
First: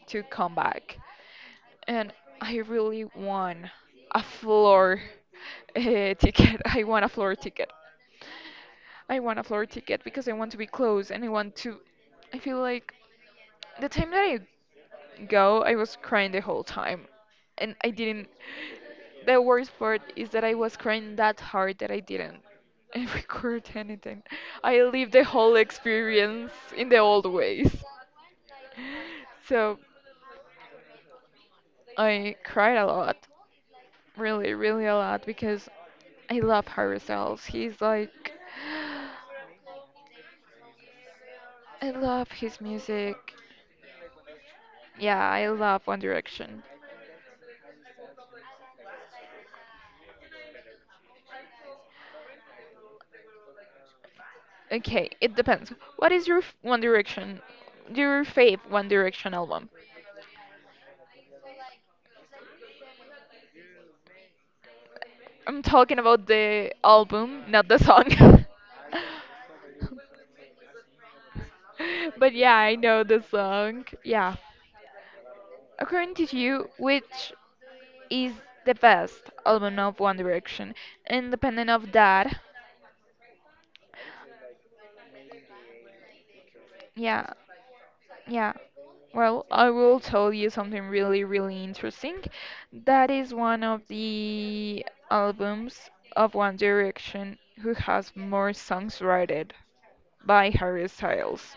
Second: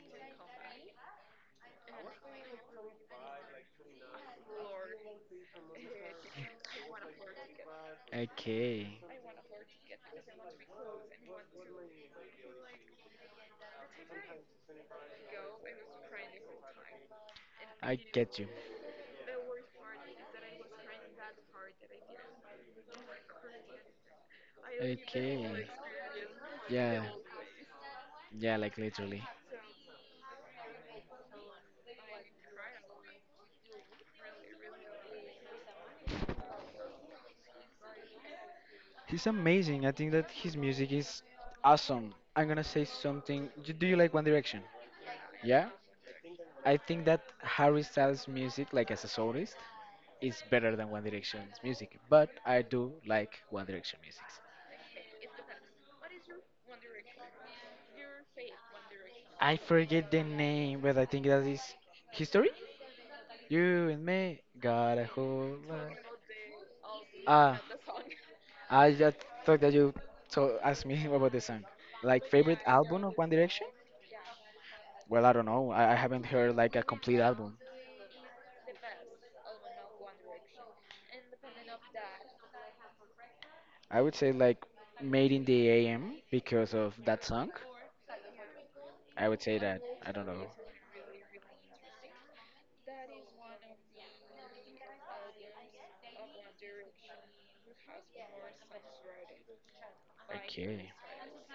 Speaker 2: to come back. And I really want a floor (laughs) ticket. I want a floor ticket.
Speaker 1: Okay.
Speaker 2: I want a floor ticket because I want to be close and I want to I feel like the time that I go, I was crying the whole time. And I
Speaker 1: I
Speaker 2: didn't.
Speaker 1: get you.
Speaker 2: The worst part is that I was crying that hard that I didn't (laughs) record anything. I lived the whole
Speaker 1: Okay.
Speaker 2: experience in the
Speaker 1: Yeah.
Speaker 2: old ways.
Speaker 1: Yeah, like literally.
Speaker 2: So I cried a lot, really, really a lot, because I love Harry Styles. He's like,
Speaker 1: He's amazing. I think that his music is
Speaker 2: (sighs) I
Speaker 1: awesome.
Speaker 2: love
Speaker 1: I'm
Speaker 2: his
Speaker 1: gonna say
Speaker 2: music.
Speaker 1: something. Do you like One Direction?
Speaker 2: Yeah, I
Speaker 1: Yeah.
Speaker 2: love One Direction.
Speaker 1: I think that Harry Styles' music, like as a soloist, is better than One Direction's music. But I do like One Direction music.
Speaker 2: Okay, it depends. What is your f- One Direction, your fave One Direction
Speaker 1: I
Speaker 2: album?
Speaker 1: forget the name, but I think that is History? You and me got a whole
Speaker 2: I'm
Speaker 1: lot.
Speaker 2: talking about the album,
Speaker 1: Ah.
Speaker 2: not the song. (laughs)
Speaker 1: I just thought that you so asked me (laughs) about the song. Like
Speaker 2: But yeah,
Speaker 1: favorite
Speaker 2: I know
Speaker 1: album of
Speaker 2: the
Speaker 1: One Direction?
Speaker 2: song. Yeah.
Speaker 1: Well, I don't know. I
Speaker 2: According
Speaker 1: haven't
Speaker 2: to
Speaker 1: heard
Speaker 2: you,
Speaker 1: like a complete
Speaker 2: which
Speaker 1: album.
Speaker 2: is the best album of One Direction? Independent of that,
Speaker 1: I would say like Made in the AM because of that
Speaker 2: yeah.
Speaker 1: song.
Speaker 2: Yeah.
Speaker 1: I would
Speaker 2: Well,
Speaker 1: say
Speaker 2: I
Speaker 1: that.
Speaker 2: will
Speaker 1: I don't
Speaker 2: tell
Speaker 1: know.
Speaker 2: you something really, really interesting. That is one of the albums of One Direction who has more songs written by Harry
Speaker 1: Okay.
Speaker 2: Styles.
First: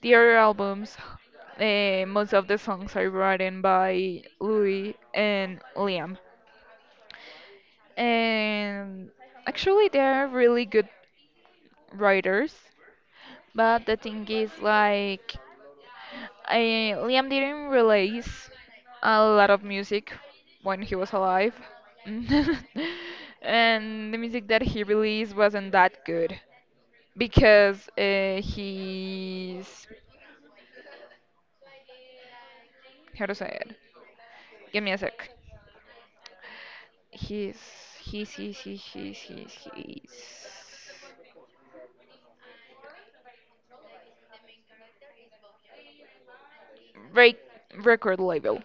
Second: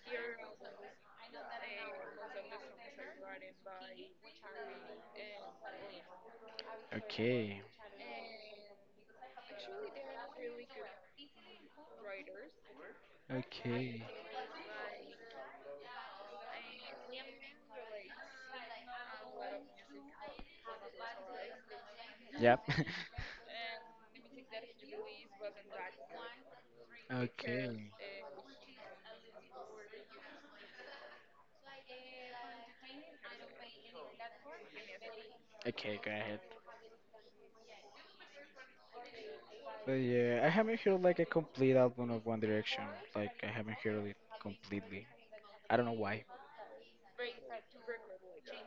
Speaker 2: The other albums, eh, most of the songs are written by Louis and Liam.
Speaker 1: Okay.
Speaker 2: And actually, they are really good writers. But the
Speaker 1: Okay.
Speaker 2: thing is, like, I, Liam didn't release a lot of music when he was alive.
Speaker 1: Yep.
Speaker 2: (laughs) And the music that he released wasn't that good
Speaker 1: (laughs)
Speaker 2: because
Speaker 1: Okay.
Speaker 2: he's how to say it. Give me a sec.
Speaker 1: Okay, go ahead.
Speaker 2: He's he's he's he's he's he's,
Speaker 1: But
Speaker 2: he's
Speaker 1: yeah, I haven't heard like a complete album of One Direction. Like I haven't heard it completely. I don't know why.
Speaker 2: break record label.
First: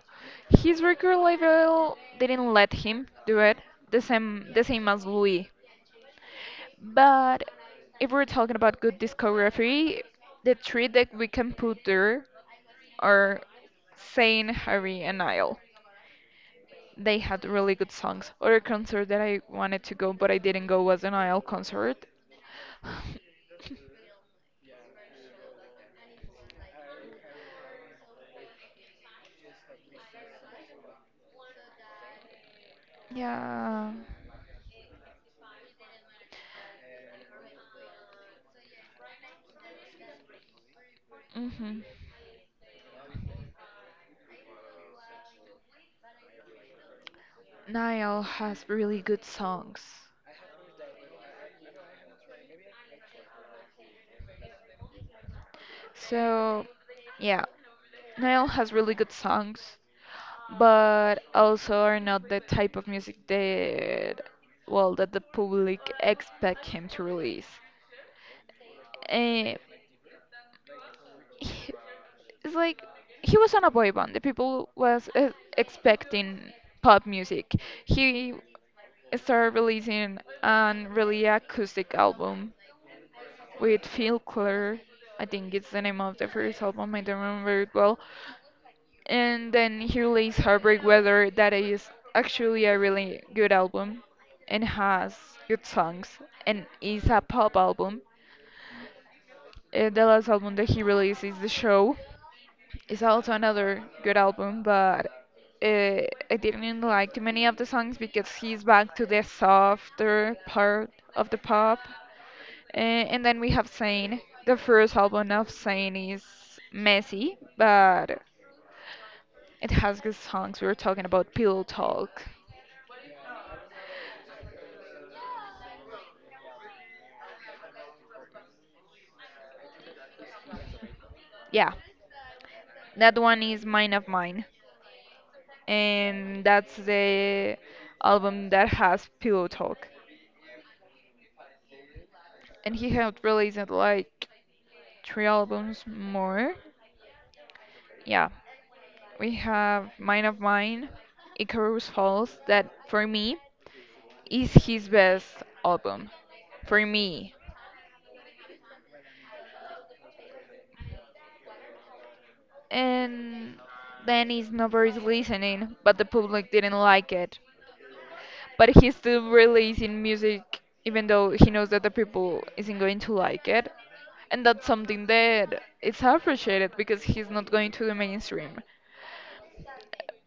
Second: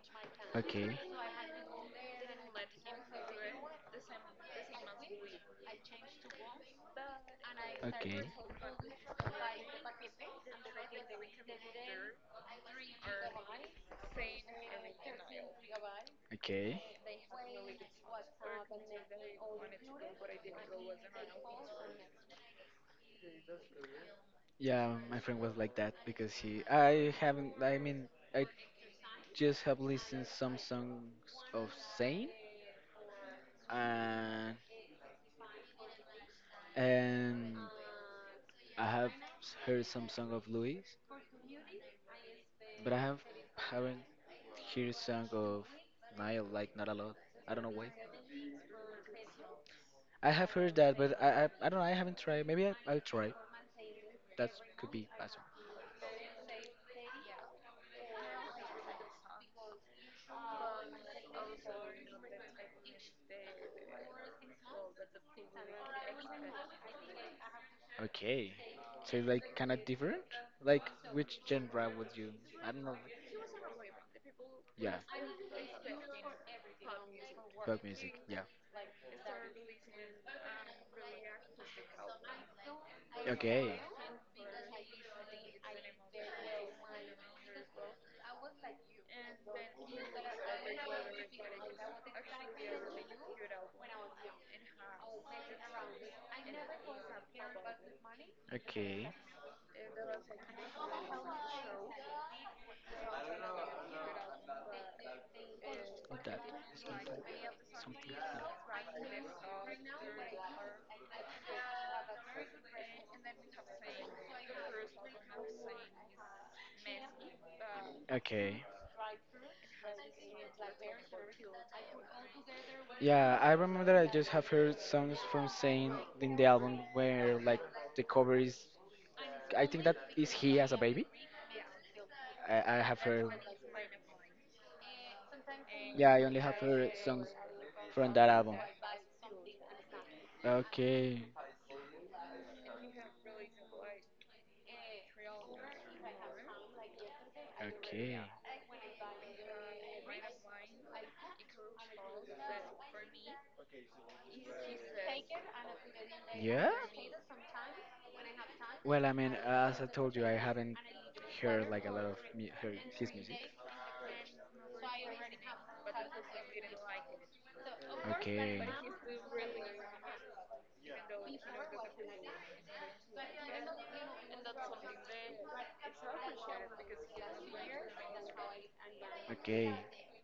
Speaker 2: His
Speaker 1: Okay,
Speaker 2: record label didn't let him do it the same as Louis. But if
Speaker 1: okay,
Speaker 2: we're talking about good discography, the three that we can put there are Zayn, Harry, and Niall.
Speaker 1: okay.
Speaker 2: They had really good songs. Other concert that I wanted to go but I didn't go was a Niall concert. (sighs)
Speaker 1: Yeah, my friend was like that because he. I haven't. I mean, I just have listened some songs of Zayn
Speaker 2: Yeah.
Speaker 1: and and I have heard some song of Louis,
Speaker 2: Hmm.
Speaker 1: but I haven't heard song of Niall like not a lot. I don't know why.
Speaker 2: Niall has really good songs.
Speaker 1: I have heard that, but I don't know. I haven't tried. Maybe I'll try. That could be possible.
Speaker 2: So, yeah, Niall has really good songs, but also are not the type of music that well that the public expect him to release.
Speaker 1: Okay. So it's like
Speaker 2: Eh,
Speaker 1: kind of different? Like which
Speaker 2: he-
Speaker 1: genre would you?
Speaker 2: it's
Speaker 1: I
Speaker 2: like
Speaker 1: don't know.
Speaker 2: he was on a boy band. The people
Speaker 1: Yeah,
Speaker 2: was expecting pop music.
Speaker 1: pop music.
Speaker 2: He
Speaker 1: Yeah.
Speaker 2: started releasing an really acoustic album
Speaker 1: Okay.
Speaker 2: with Phil Color. I think it's the name of the first album. I don't remember it well. And then he released Heartbreak Weather, that is actually a really good album and has good songs and is a pop album.
Speaker 1: Okay.
Speaker 2: And the last album that he released is The Show. It's also another good album, but uh, I
Speaker 1: That.
Speaker 2: didn't like too many of the songs because he's
Speaker 1: Yeah.
Speaker 2: back to the softer part of the pop. Uh, and then we have Sane. The first album of Sane is messy, but
Speaker 1: Okay.
Speaker 2: it has good songs. We were talking about Pillow Talk.
Speaker 1: Yeah, I remember I just have heard songs from Zayn in the album where like the cover is. I think that is he as a baby.
Speaker 2: Yeah,
Speaker 1: I have
Speaker 2: that
Speaker 1: heard.
Speaker 2: one is Mine of Mine.
Speaker 1: Yeah, I only
Speaker 2: And
Speaker 1: have
Speaker 2: that's
Speaker 1: heard songs
Speaker 2: the
Speaker 1: from that
Speaker 2: album
Speaker 1: album.
Speaker 2: that has Pillow Talk.
Speaker 1: Okay.
Speaker 2: And he had released like three albums more.
Speaker 1: Okay.
Speaker 2: Yeah, we have Mine of Mine, Icarus Falls, that for me is his best album.
Speaker 1: Yeah?
Speaker 2: For me.
Speaker 1: Well, I mean, as I told you, I haven't heard like a lot of mu her, his music.
Speaker 2: And then it's nobody's listening, but the public didn't like it.
Speaker 1: Okay.
Speaker 2: But he's still releasing music even though he knows that the people isn't going to like it, and that's something that it's appreciated because he's not going to the mainstream,
Speaker 1: Okay.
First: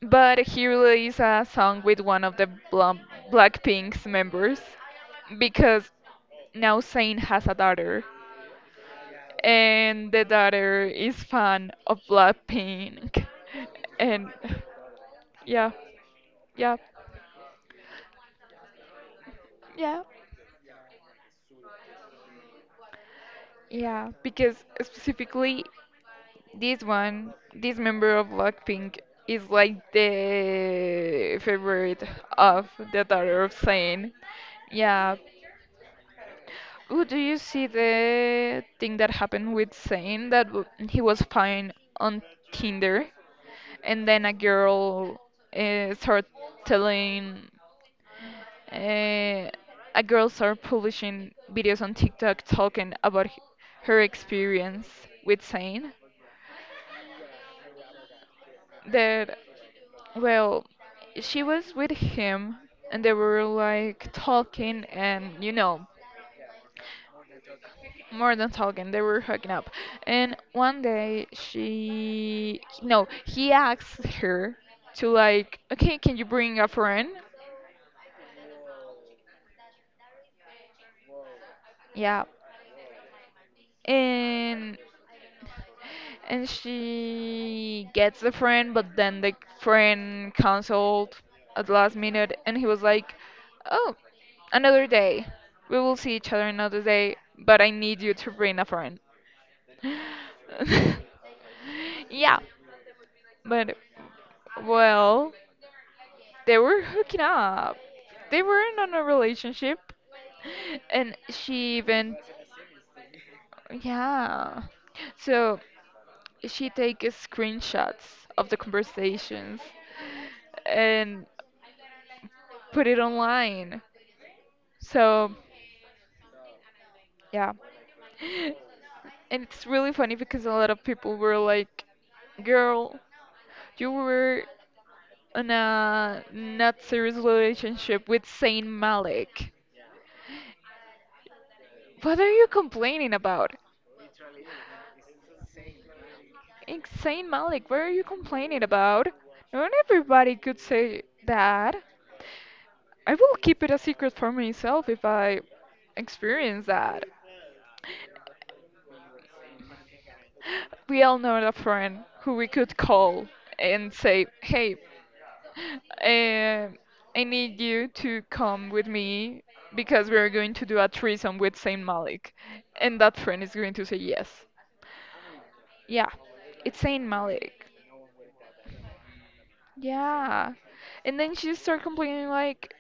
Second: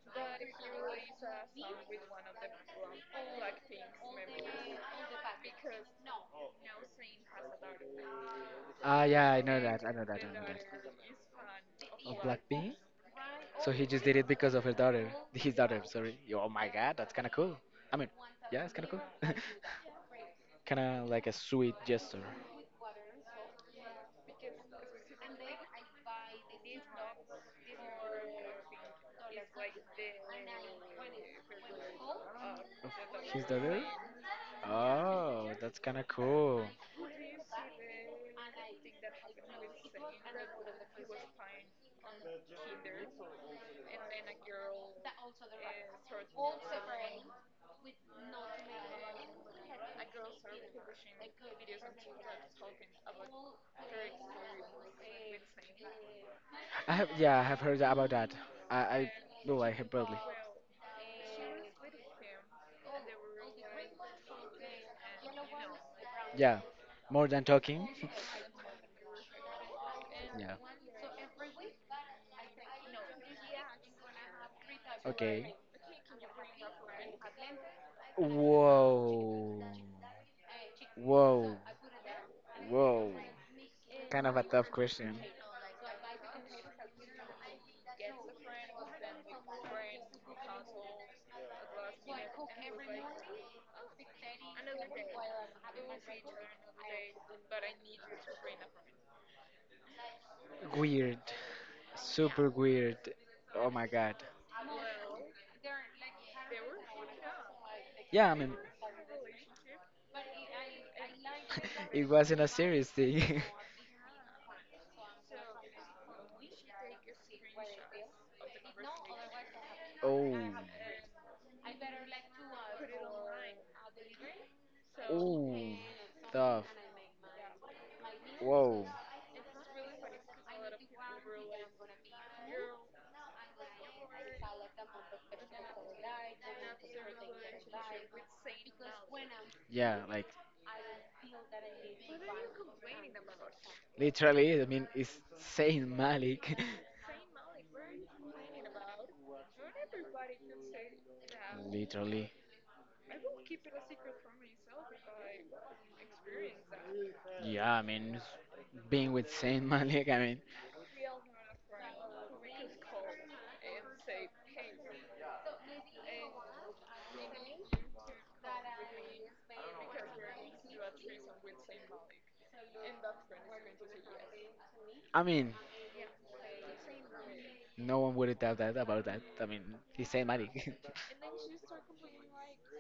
Speaker 2: but he released a song with one of the Bla- blackpink's members because now Zayn has a daughter,
Speaker 1: Ah, yeah, I know that. I know
Speaker 2: and
Speaker 1: that.
Speaker 2: the
Speaker 1: I know that.
Speaker 2: daughter is fan of
Speaker 1: Blackpink?
Speaker 2: Blackpink,
Speaker 1: So he just did it
Speaker 2: and
Speaker 1: because of her daughter. His
Speaker 2: yeah
Speaker 1: daughter, sorry. Yo, oh my
Speaker 2: yeah
Speaker 1: god, that's kind of cool. I mean, yeah, it's kind of cool.
Speaker 2: yeah
Speaker 1: (laughs) Kind of like a sweet gesture
Speaker 2: yeah because specifically this one, this member of Blackpink is like the favorite of the
Speaker 1: of
Speaker 2: daughter
Speaker 1: his
Speaker 2: of
Speaker 1: daughter.
Speaker 2: Zayn. Yeah.
Speaker 1: Oh, that's kind of cool.
Speaker 2: Oh, do you see the thing that happened with Zayn that w- he was fine on Tinder and then a girl started telling uh, a girl started publishing videos on TikTok talking about h- her experience with Zayn
Speaker 1: I have, yeah, I have heard about that. I
Speaker 2: that
Speaker 1: no, I have probably.
Speaker 2: well, she was with him and they were like talking and you know,
Speaker 1: Yeah, more than talking.
Speaker 2: more
Speaker 1: (laughs)
Speaker 2: than talking, they were hooking up. And
Speaker 1: Yeah.
Speaker 2: one day she no, he asked her to
Speaker 1: Okay.
Speaker 2: like, "Okay, can you bring a friend?"
Speaker 1: Whoa. Whoa.
Speaker 2: Yeah.
Speaker 1: Whoa. Kind of a tough
Speaker 2: And
Speaker 1: question.
Speaker 2: and she gets a friend but then the friend canceled at the last minute and he was like oh another day we will see each other another day but I need you to bring a friend. (laughs)
Speaker 1: Weird.
Speaker 2: Yeah,
Speaker 1: Super weird. Oh
Speaker 2: but
Speaker 1: my god.
Speaker 2: well, they were hooking up,
Speaker 1: Yeah, I
Speaker 2: they
Speaker 1: mean,
Speaker 2: weren't on a relationship, and she
Speaker 1: (laughs) it
Speaker 2: even
Speaker 1: wasn't a serious thing.
Speaker 2: yeah, so she takes screenshots of the conversations
Speaker 1: (laughs) Oh.
Speaker 2: and put it online. So
Speaker 1: Ooh, tough.
Speaker 2: yeah, (laughs)
Speaker 1: Whoa.
Speaker 2: and it's really funny because a lot of people were like, "Girl, you were in a not serious relationship with Saint Malik.
Speaker 1: Yeah, like
Speaker 2: What are you complaining about?"
Speaker 1: literally. I mean, it's Saint Malik. (laughs)
Speaker 2: "It's Saint Malik, what are you complaining about? Not everybody could say that.
Speaker 1: Literally.
Speaker 2: I will keep it a secret for myself if I experience that.
Speaker 1: Yeah, I mean, it's being with Saint Malik. I mean,
Speaker 2: We all know a friend who we could call and say, 'Hey, uh, I need you to come with me because we're going to do a threesome with Saint Malik,' and that friend is going to say yes.
Speaker 1: I mean,
Speaker 2: Yeah, it's Saint Malik."
Speaker 1: no one would doubt that about that. I mean, he's Saint
Speaker 2: Yeah,
Speaker 1: Malik.
Speaker 2: and then she started complaining like,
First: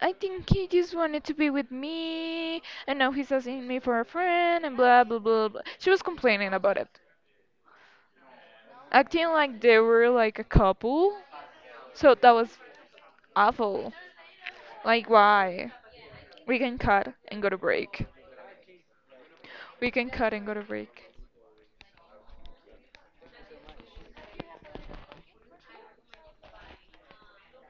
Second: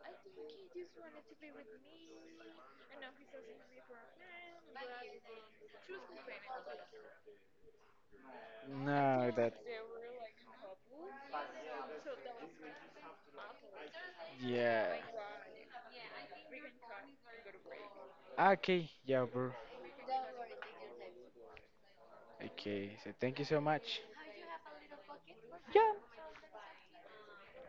Speaker 2: I think he just wanted to be with me, and now he's asking me for a friend, and blah blah blah blah. She was complaining about it,
Speaker 1: (laughs)
Speaker 2: acting
Speaker 1: No, that.
Speaker 2: like they were like a couple. So that was awful.
Speaker 1: Yeah.
Speaker 2: Like, why? We can cut and go to break.
Speaker 1: Okay, yeah, bro.
Speaker 2: We can cut and go to break.
Speaker 1: Okay, so thank you so much. Yeah.